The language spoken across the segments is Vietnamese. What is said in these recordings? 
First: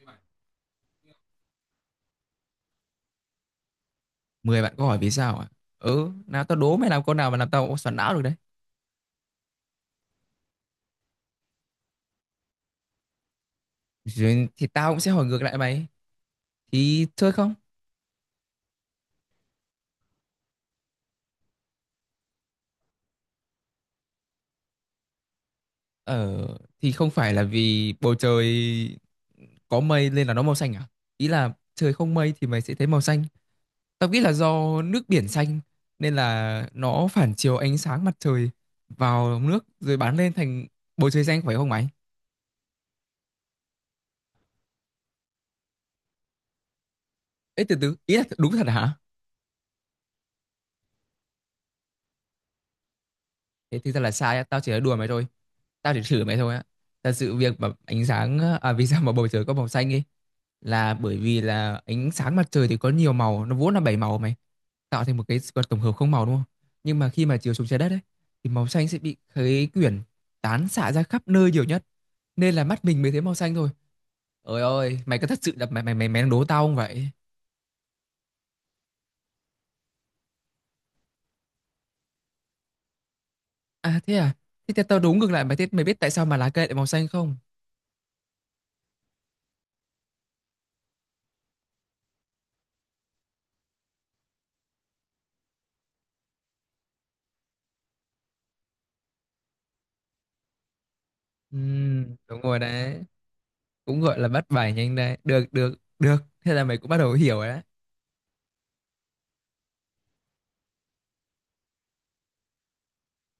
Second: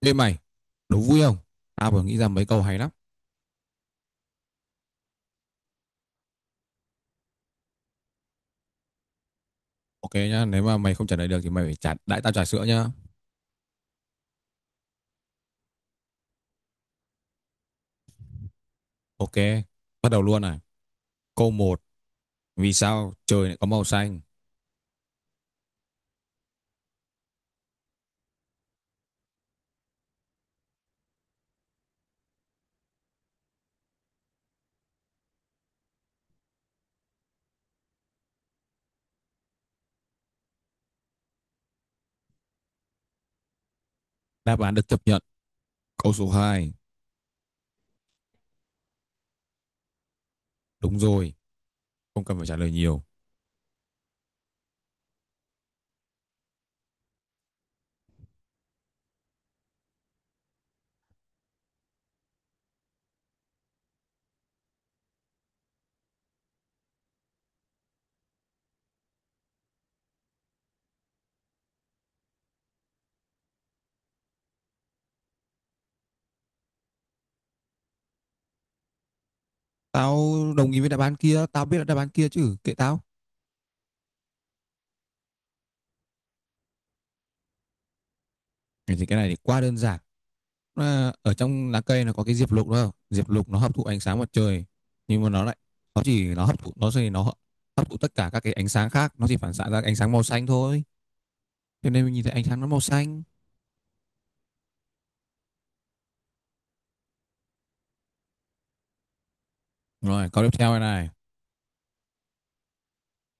Ê mày, đố vui không? Tao vừa nghĩ ra mấy câu hay lắm. 10 bạn có hỏi vì sao à? Ừ, nào tao đố mày làm câu nào mà làm tao xoắn não được đấy. Ok nhá, nếu mà mày không trả lời được thì mày phải trả đãi tao trà sữa nhá. Rồi thì tao cũng sẽ hỏi ngược lại mày. Thì chơi không? Ok, bắt đầu luôn này. Câu một, vì sao trời lại có màu xanh? Ờ, thì không phải là vì bầu trời có mây nên là nó màu xanh à? Ý là trời không mây thì mày sẽ thấy màu xanh. Tao nghĩ là do nước biển xanh nên là nó phản chiếu ánh sáng mặt trời vào nước rồi bắn lên thành bầu trời xanh phải không mày? Đáp án được chấp nhận. Câu số hai, Ê từ từ, ý là đúng thật hả? đúng rồi, không cần phải trả lời nhiều. Thế thực ra là sai á, tao chỉ là đùa mày thôi, tao chỉ thử mày thôi á. Thật sự việc mà ánh sáng à, vì sao mà bầu trời có màu xanh ấy là bởi vì là ánh sáng mặt trời thì có nhiều màu, nó vốn là bảy màu mày, tạo thành một cái vật tổng hợp không màu đúng không. Nhưng mà khi mà chiếu xuống trái đất ấy thì màu xanh sẽ bị khấy quyển tán xạ ra khắp nơi nhiều nhất nên là mắt mình mới thấy màu xanh thôi. Ơi ơi, mày có thật sự là mày mày mày mày đang đố tao không vậy? Tao đồng ý với đáp án kia, tao biết là đáp án kia chứ, kệ tao. Thế à? Thế tao tao đố ngược lại mày, thế mày biết tại sao mà lá cây lại màu xanh không? Thế thì cái này thì quá đơn giản. À, ở trong lá cây nó có cái diệp lục đó. Diệp lục nó hấp thụ ánh sáng mặt trời, nhưng mà nó lại nó chỉ nó hấp thụ, nó thì nó hấp thụ tất cả các cái ánh sáng khác, nó chỉ phản xạ ra ánh sáng màu xanh thôi. Ừ, Cho nên mình nhìn thấy đúng ánh rồi sáng nó màu đấy, xanh. cũng gọi là bắt bài nhanh đây, được được được, thế là mày cũng bắt đầu hiểu rồi đấy. Rồi, câu tiếp theo này này.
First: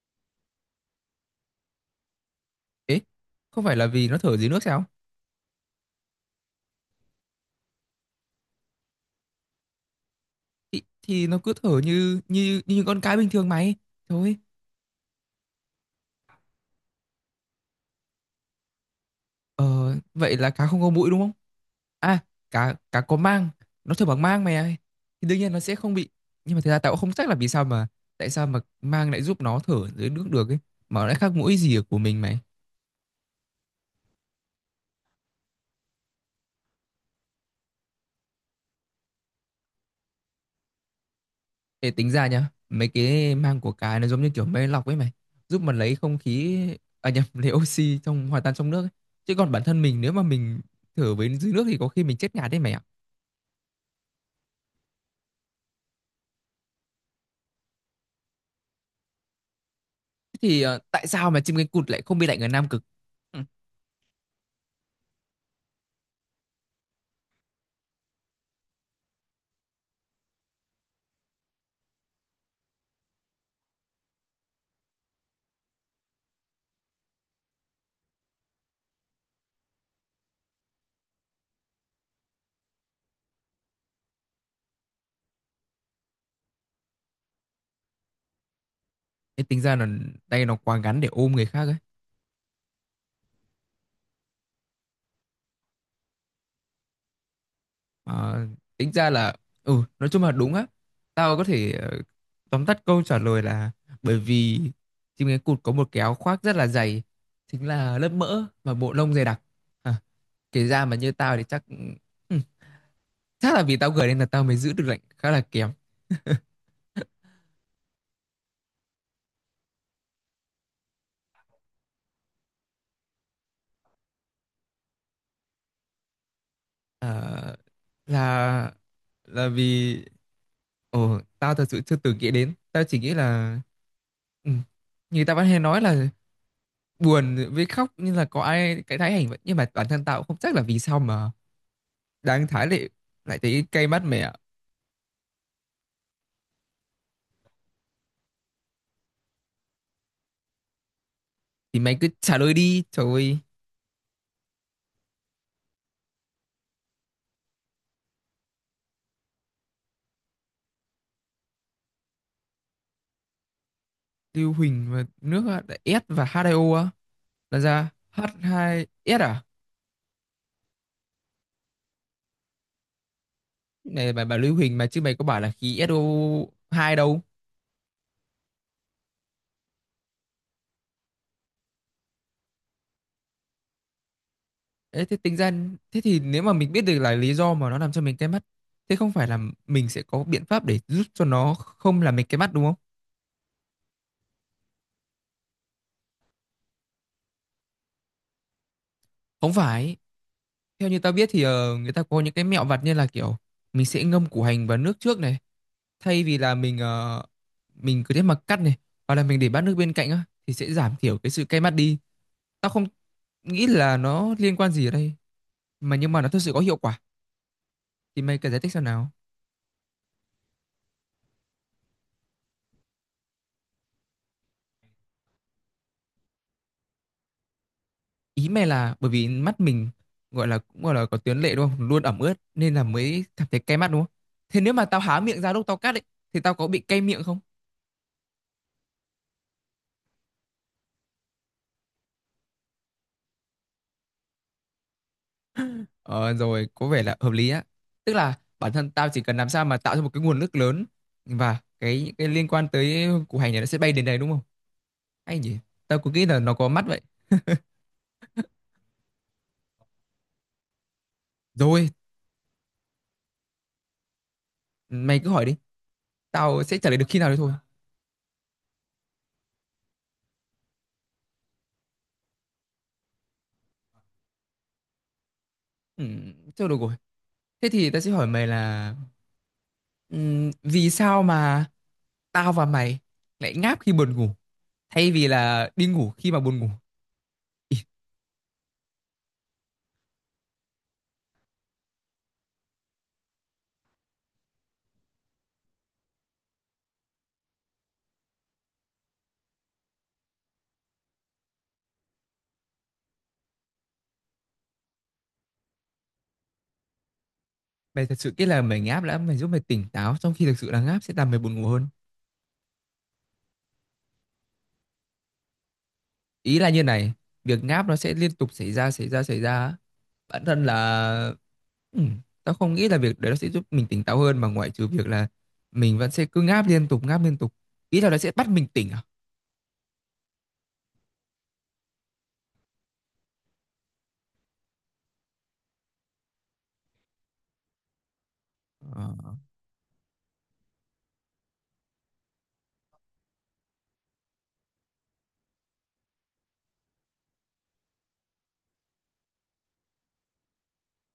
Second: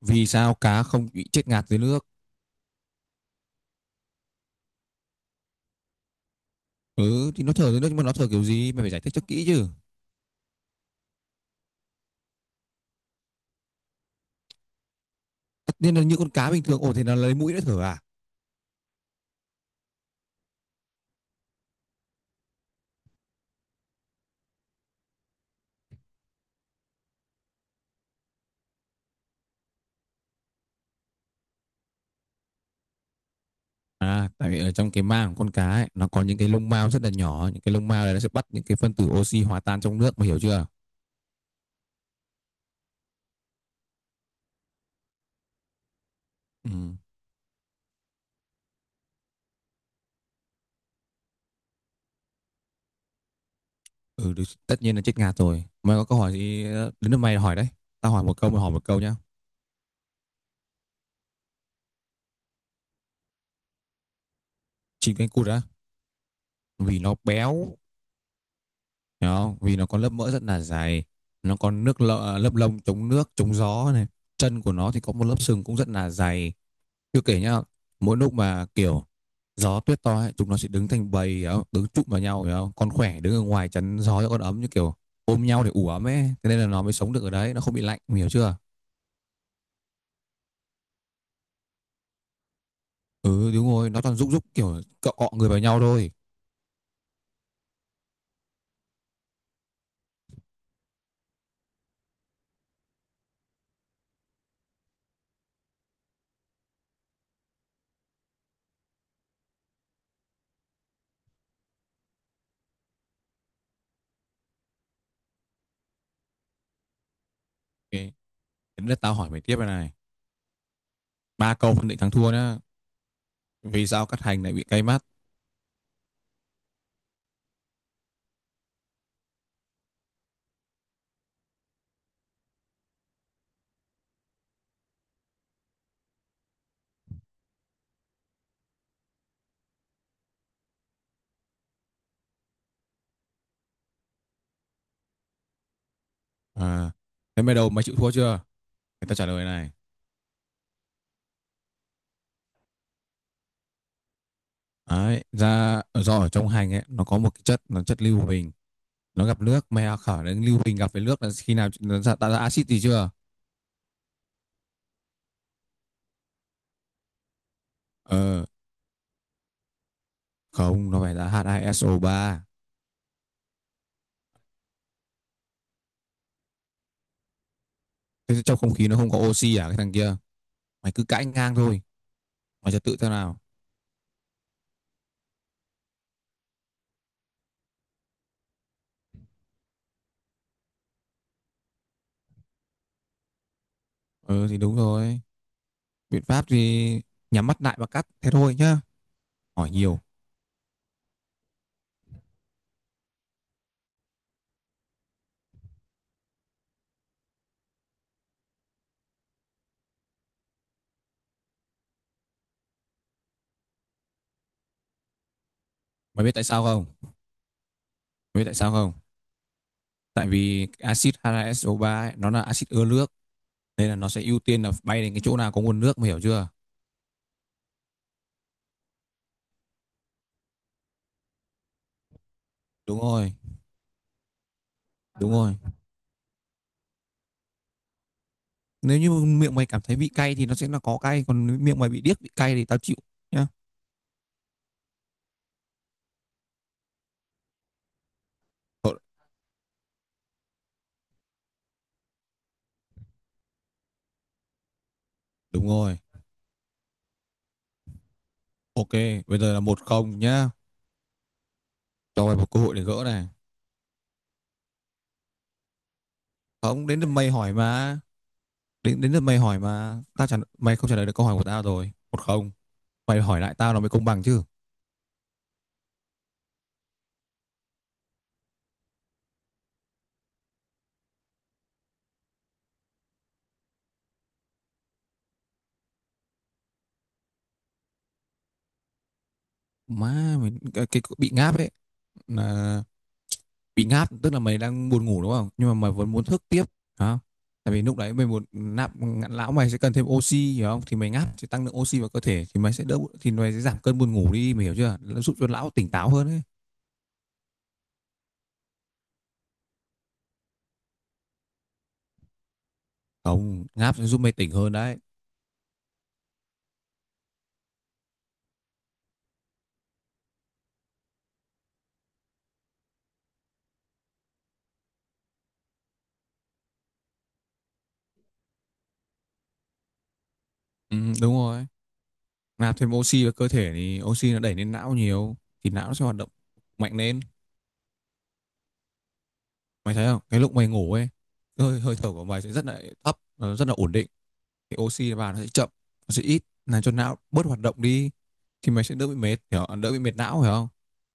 Vì sao cá không bị chết ngạt dưới nước? Ấy, không phải là vì nó thở dưới nước sao? Ừ, thì nó thở dưới nước nhưng mà nó thở kiểu gì? Mày phải giải thích cho kỹ chứ. Thì nó cứ thở như như như con cá bình thường mày thôi. Tất nhiên là như con cá bình thường, ồ thì nó lấy mũi nó thở à? Ờ Vậy là cá không có mũi đúng không? à cá cá có mang, nó thở bằng mang mày ơi, thì đương nhiên nó sẽ không bị. Nhưng mà thật ra tao cũng không chắc là vì sao mà tại sao mà mang lại giúp nó thở dưới nước được ấy, mà nó lại khác mũi gì ở của mình mày. À, tại vì ở trong cái mang của con cá ấy, nó có những cái lông mao rất là nhỏ, những cái lông mao này nó sẽ bắt những cái phân tử oxy hòa tan trong nước, mày hiểu chưa? Để tính ra nhá, mấy cái mang của cái nó giống như kiểu máy lọc ấy mày, giúp mà lấy không khí, Ừ. à nhầm, lấy oxy trong hòa tan trong nước ấy. Chứ còn bản thân mình nếu mà mình thở với dưới nước thì có khi mình chết ngạt đấy mày ạ. Ừ, được, tất nhiên là chết ngạt rồi. Mày có câu hỏi gì đến lượt mày hỏi đấy. Tao hỏi một câu, mày hỏi một câu nhá. Thế thì tại sao mà chim cánh cụt lại không bị lạnh ở Nam Cực? Ừ. Chim cánh cụt á, vì nó béo, hiểu không? Vì nó có lớp mỡ rất là dày, nó có nước lợ, lớp lông chống nước, chống gió này. Chân của nó thì có một lớp sừng cũng rất là dày. Chưa kể nhá, mỗi lúc mà kiểu gió tuyết to ấy, chúng nó sẽ đứng thành bầy, hiểu không? Đứng chụm vào nhau, hiểu không? Con khỏe đứng ở ngoài chắn gió cho con ấm, như kiểu ôm nhau để ủ ấm ấy. Thế nên là nó mới sống được ở đấy, nó không bị lạnh, hiểu chưa? Thế tính ra là tay nó quá ngắn để ôm người khác ấy. Ừ, đúng rồi, nó toàn rúc rúc kiểu cọ cọ người vào nhau thôi. Mà tính ra là ừ, nói chung là đúng á. Tao có thể tóm tắt câu trả lời là bởi vì chim cánh cụt có một cái áo khoác rất là dày, chính là lớp mỡ và bộ lông dày đặc. À, kể ra mà như tao thì chắc ừ, chắc là vì tao gửi nên là tao mới giữ được lệnh khá là kém. Ok, đến lượt tao hỏi mày tiếp này này. Ba câu phân định thắng thua nhá. Vì sao cắt hành lại bị cay mắt? Ờ, là là vì tao thật sự chưa từng nghĩ đến, tao chỉ nghĩ là ừ, như tao vẫn hay nói là buồn với khóc nhưng là có ai cái thái hành vậy, nhưng mà bản thân tao cũng không chắc là vì sao mà đang thái lại lại thấy cay mắt mày ạ. À, thế mày đầu mày chịu thua chưa? Người ta trả lời này, Thì mày cứ trả lời đi trời ơi. đấy ra do ở trong hành ấy nó có một cái chất, nó chất lưu huỳnh, nó gặp nước mày à, khở đến lưu huỳnh gặp với nước là khi nào nó ra, tạo ra axit gì chưa? Lưu Huỳnh và nước á, là S và H2O á, là ra Ờ, H2S à? không, nó phải là H2SO3. Này bà Lưu Huỳnh mà chứ, mày có bảo là khí SO2 đâu. Thế trong không khí nó không có oxy à cái thằng kia, mày cứ cãi ngang thôi, mày trật tự thế nào. Đấy, thế tính ra thế thì nếu mà mình biết được là lý do mà nó làm cho mình cay mắt, thế không phải là mình sẽ có biện pháp để giúp cho nó không làm mình cay mắt đúng không? Ừ thì đúng rồi, biện pháp thì nhắm mắt lại và cắt thế thôi nhá. Không Hỏi phải, nhiều. theo như tao biết thì người ta có những cái mẹo vặt như là kiểu mình sẽ ngâm củ hành vào nước trước này, thay vì là mình mình cứ thế mà cắt này, hoặc là mình để bát nước bên cạnh á thì sẽ giảm thiểu cái sự cay mắt đi. Tao không nghĩ là nó liên quan gì ở đây mà, nhưng mà Mày nó biết thực tại sự có sao hiệu không? quả. Thì mày Mày biết cần tại giải thích sao xem không? nào. Tại vì axit H2SO3 ấy, nó là axit ưa nước, nên là nó sẽ ưu tiên là bay đến cái chỗ nào có nguồn nước, mày hiểu chưa? Ý mày là bởi vì mắt mình gọi là cũng gọi là có tuyến lệ đúng không, luôn ẩm ướt nên là Đúng mới rồi, cảm thấy cay mắt đúng không? Thế nếu mà tao há đúng miệng ra rồi. lúc tao cắt ấy thì tao có bị cay miệng không? Nếu như miệng mày cảm thấy vị cay thì nó sẽ là có cay, còn nếu miệng mày bị điếc bị cay thì tao chịu nhá. Ờ Rồi có vẻ là hợp lý á, tức là bản thân Thôi, tao chỉ cần làm sao mà tạo ra một cái nguồn nước lớn và cái liên quan tới củ hành này nó sẽ bay đến đây đúng không? Hay nhỉ. đúng rồi. Tao cứ nghĩ là nó có mắt vậy. Ok, bây giờ là một không nhá. Rồi Cho mày một cơ hội để gỡ này. mày cứ hỏi đi, tao sẽ Không, trả lời đến được lượt khi nào mày đấy thôi. hỏi mà. Đến đến lượt mày hỏi mà, tao mày không trả lời được câu hỏi của tao rồi. Một không. Mày hỏi lại tao nó mới công bằng chứ. Ừ, thôi được rồi, thế thì tao sẽ hỏi mày là vì sao mà tao và mày lại ngáp khi buồn ngủ thay vì là đi ngủ khi mà buồn ngủ? Ý, Má mày cái, bị ngáp ấy là bị ngáp, tức là mày đang buồn ngủ đúng không, nhưng mà mày vẫn muốn thức tiếp hả? Tại vì lúc đấy mày muốn nạp, lão mày sẽ cần thêm oxy, hiểu không? Thì mày ngáp sẽ tăng lượng oxy vào cơ thể, thì mày sẽ đỡ, thì mày sẽ giảm cơn buồn ngủ đi, mày hiểu chưa? Nó giúp cho lão tỉnh táo hơn ấy. mày thật sự nghĩ là mày ngáp đã mày giúp mày tỉnh táo, trong khi thực sự là ngáp sẽ làm mày buồn ngủ hơn? Không, ngáp sẽ giúp mày tỉnh hơn đấy. Ý là như này, việc ngáp nó sẽ liên tục xảy ra xảy ra xảy ra á. Bản thân là tao không nghĩ là việc đấy nó sẽ giúp mình tỉnh táo hơn mà, ngoại trừ việc là mình vẫn sẽ cứ ngáp liên tục ngáp liên tục, ý là nó sẽ bắt mình tỉnh à? Ừ, đúng rồi, nạp thêm oxy vào cơ thể thì oxy nó đẩy lên não nhiều, thì não nó sẽ hoạt động mạnh lên. Ờ, Mày thấy không, cái lúc mày ngủ ấy, hơi hơi thở của mày sẽ rất là thấp, nó rất là ổn định, thì oxy vào nó sẽ chậm, nó sẽ ít làm cho não bớt hoạt động đi, thì mày sẽ đỡ bị mệt, hiểu không? Đỡ bị mệt não, hiểu không?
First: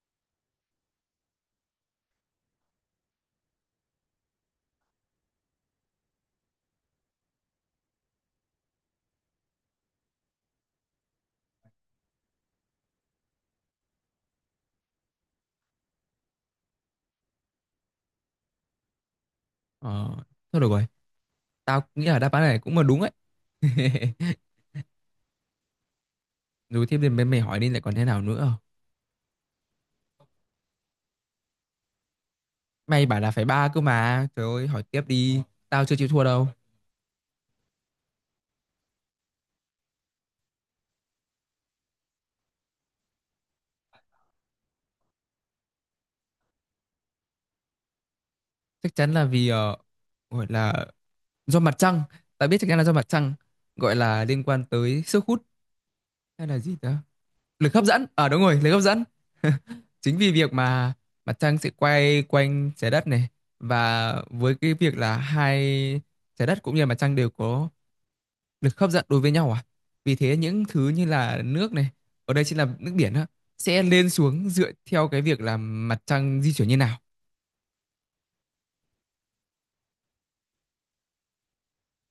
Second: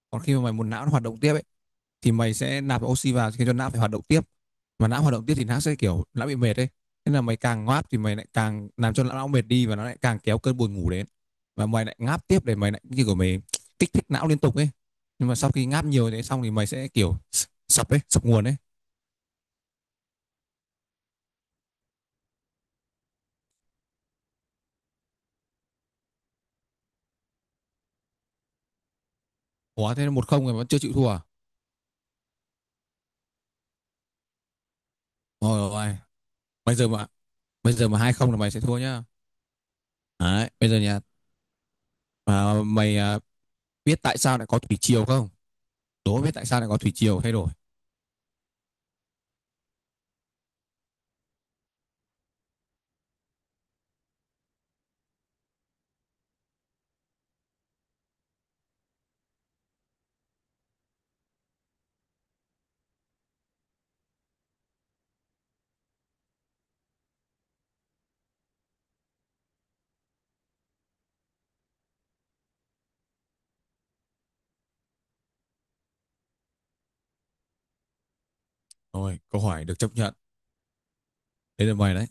Còn khi mà mày muốn não nó hoạt động tiếp ấy, thì mày sẽ nạp oxy vào khiến cho não phải hoạt động tiếp, mà não hoạt động tiếp thì não sẽ kiểu não bị mệt đấy, thế là mày càng ngáp thì mày lại càng làm cho não mệt đi, và nó lại càng kéo cơn buồn ngủ đến, và mày lại ngáp tiếp để mày lại như của mày kích thích não liên tục ấy, nhưng mà sau khi ngáp nhiều thế xong thì mày sẽ kiểu sập ấy, sập nguồn ấy. ờ. Thôi được rồi, tao nghĩ là đáp án này cũng là đúng ấy. Rồi tiếp đến mày, mày hỏi đi lại còn thế nào nữa. Ủa thế là một không rồi vẫn chưa chịu thua à? Mày bảo là phải ba cơ mà. Trời ơi, hỏi tiếp đi. Rồi Tao chưa rồi, chịu thua đâu. bây giờ mà bây giờ mà hai không là mày sẽ thua nhá. Đấy, bây giờ nhà, à, mày à, biết tại sao lại có thủy triều không? Đố biết tại sao lại có thủy triều thay đổi. Chắc chắn là vì gọi là do mặt trăng. Tao biết chắc chắn là do mặt trăng. Gọi là liên quan tới sức hút hay là gì đó. Lực hấp dẫn. Đúng rồi, lực hấp dẫn. Chính vì việc mà mặt trăng sẽ quay quanh trái đất này, và với cái việc là hai, trái đất cũng như là mặt trăng đều có lực hấp dẫn đối với nhau à, vì thế những thứ như là nước này, ở đây chính là nước biển á, sẽ lên xuống dựa theo cái việc là mặt trăng di chuyển như nào. Rồi, câu hỏi được chấp nhận. Thế là mày đấy.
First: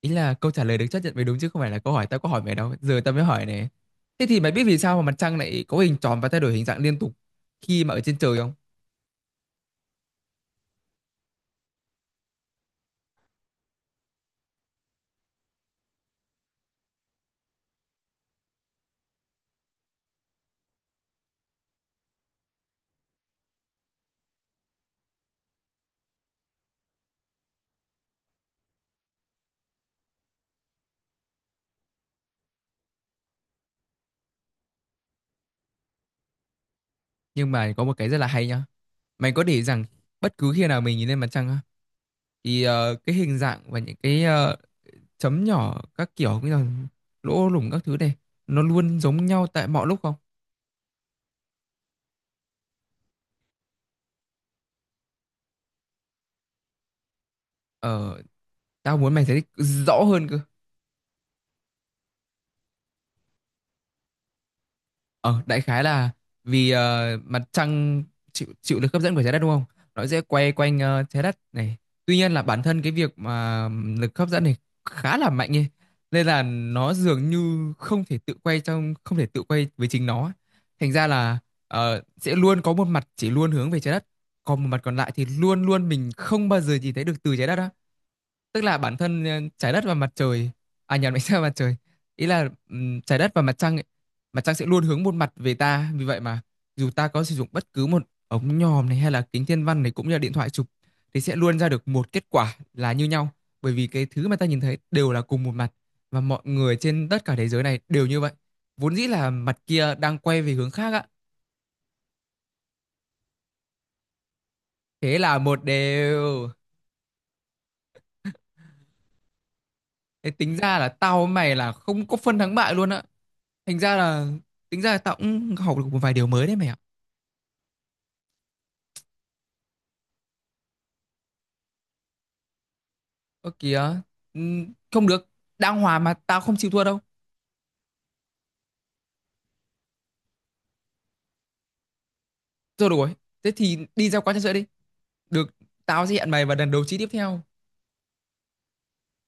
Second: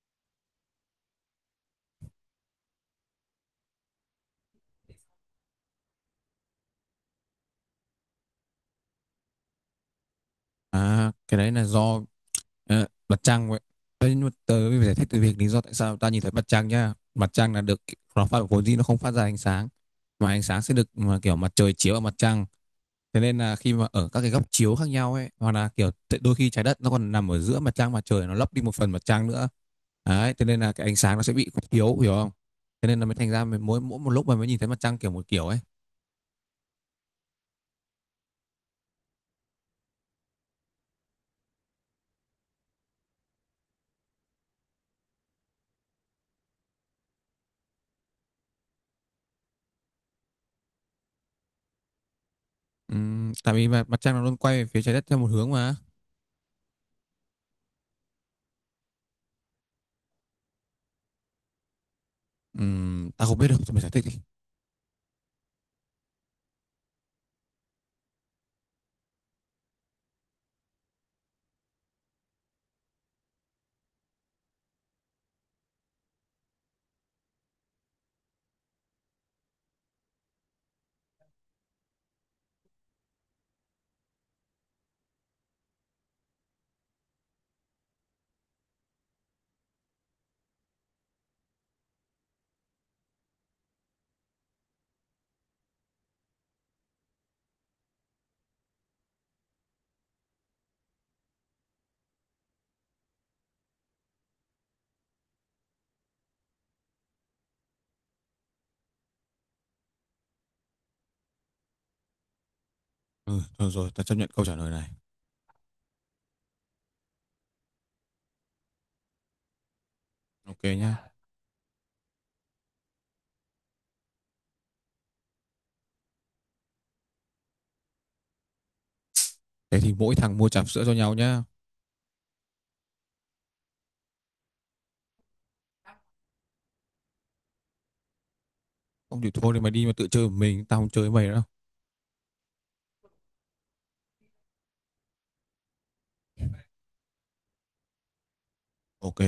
Ý là câu trả lời được chấp nhận mới đúng, chứ không phải là câu hỏi, tao có hỏi mày đâu, giờ tao mới hỏi này. Thế thì mày biết vì sao mà mặt trăng lại có hình tròn và thay đổi hình dạng liên tục khi mà ở trên trời không? À, cái đấy là do, à, mặt trăng vậy. Thế nhưng mà tớ phải giải thích từ việc lý do tại sao ta nhìn thấy mặt trăng nhá. Mặt trăng là được, nó phát vốn dĩ nó không phát ra ánh sáng, mà ánh sáng sẽ được mà kiểu mặt trời chiếu vào mặt trăng. Thế nên là khi mà ở các cái góc chiếu khác nhau ấy, hoặc là kiểu đôi khi trái đất nó còn nằm ở giữa mặt trăng mặt trời, nó lấp đi một phần mặt trăng nữa. Đấy, thế nên là cái ánh sáng nó sẽ bị yếu, hiểu không? Thế nên là mới thành ra mình mỗi mỗi một lúc mà mới nhìn thấy mặt trăng kiểu một kiểu ấy. Nhưng mà có một cái rất là hay nhá, mày có để ý rằng bất cứ khi nào mình nhìn lên mặt trăng á thì cái hình dạng và những cái chấm nhỏ các kiểu cũng như là lỗ lủng các thứ này nó luôn giống nhau tại mọi lúc không? Tại vì mà mặt trăng nó luôn quay về phía trái đất theo một hướng mà. Ờ. Tao muốn mày giải thích rõ hơn cơ. Ta không biết đâu, thôi mày giải thích đi. Ờ, đại khái là vì mặt trăng chịu chịu lực hấp dẫn của trái đất đúng không? Nó sẽ quay quanh trái đất này. Tuy nhiên là bản thân cái việc mà lực hấp dẫn này khá là mạnh ấy, nên là nó dường như không thể tự quay trong không thể tự quay với chính nó ấy. Thành ra là sẽ luôn có một mặt chỉ luôn hướng về trái đất, còn một mặt còn lại thì luôn luôn mình không bao giờ nhìn thấy được từ trái đất á. Tức là bản thân trái đất và mặt trời, à nhầm, ánh sao và mặt trời, ý là trái đất và mặt trăng ấy, mặt trăng sẽ luôn hướng một mặt về ta. Vì vậy mà dù ta có sử dụng bất cứ một ống nhòm này hay là kính thiên văn này cũng như là điện thoại chụp thì sẽ luôn ra được một kết quả là như nhau, bởi vì cái thứ mà ta nhìn thấy đều là cùng một mặt, và mọi người trên tất cả thế giới này đều như vậy, vốn dĩ là mặt kia đang quay về hướng khác á. Ừ, thôi rồi, ta chấp nhận câu trả lời này. Thế là một đều, thế tính Ok ra là nhá. tao với mày là không có phân thắng bại luôn á. Thành ra là tính ra là tao cũng học được một vài điều mới đấy mày ạ. Thế thì mỗi thằng mua trà sữa cho nhau nhá. Ơ kìa, không được, đang hòa mà tao không chịu thua đâu. Không thì thôi thì mày đi mà tự chơi một mình, tao không chơi với mày nữa đâu. Rồi được rồi, thế thì đi ra quán trà sữa đi. Được, tao sẽ hẹn mày vào lần đấu trí tiếp theo. Ok.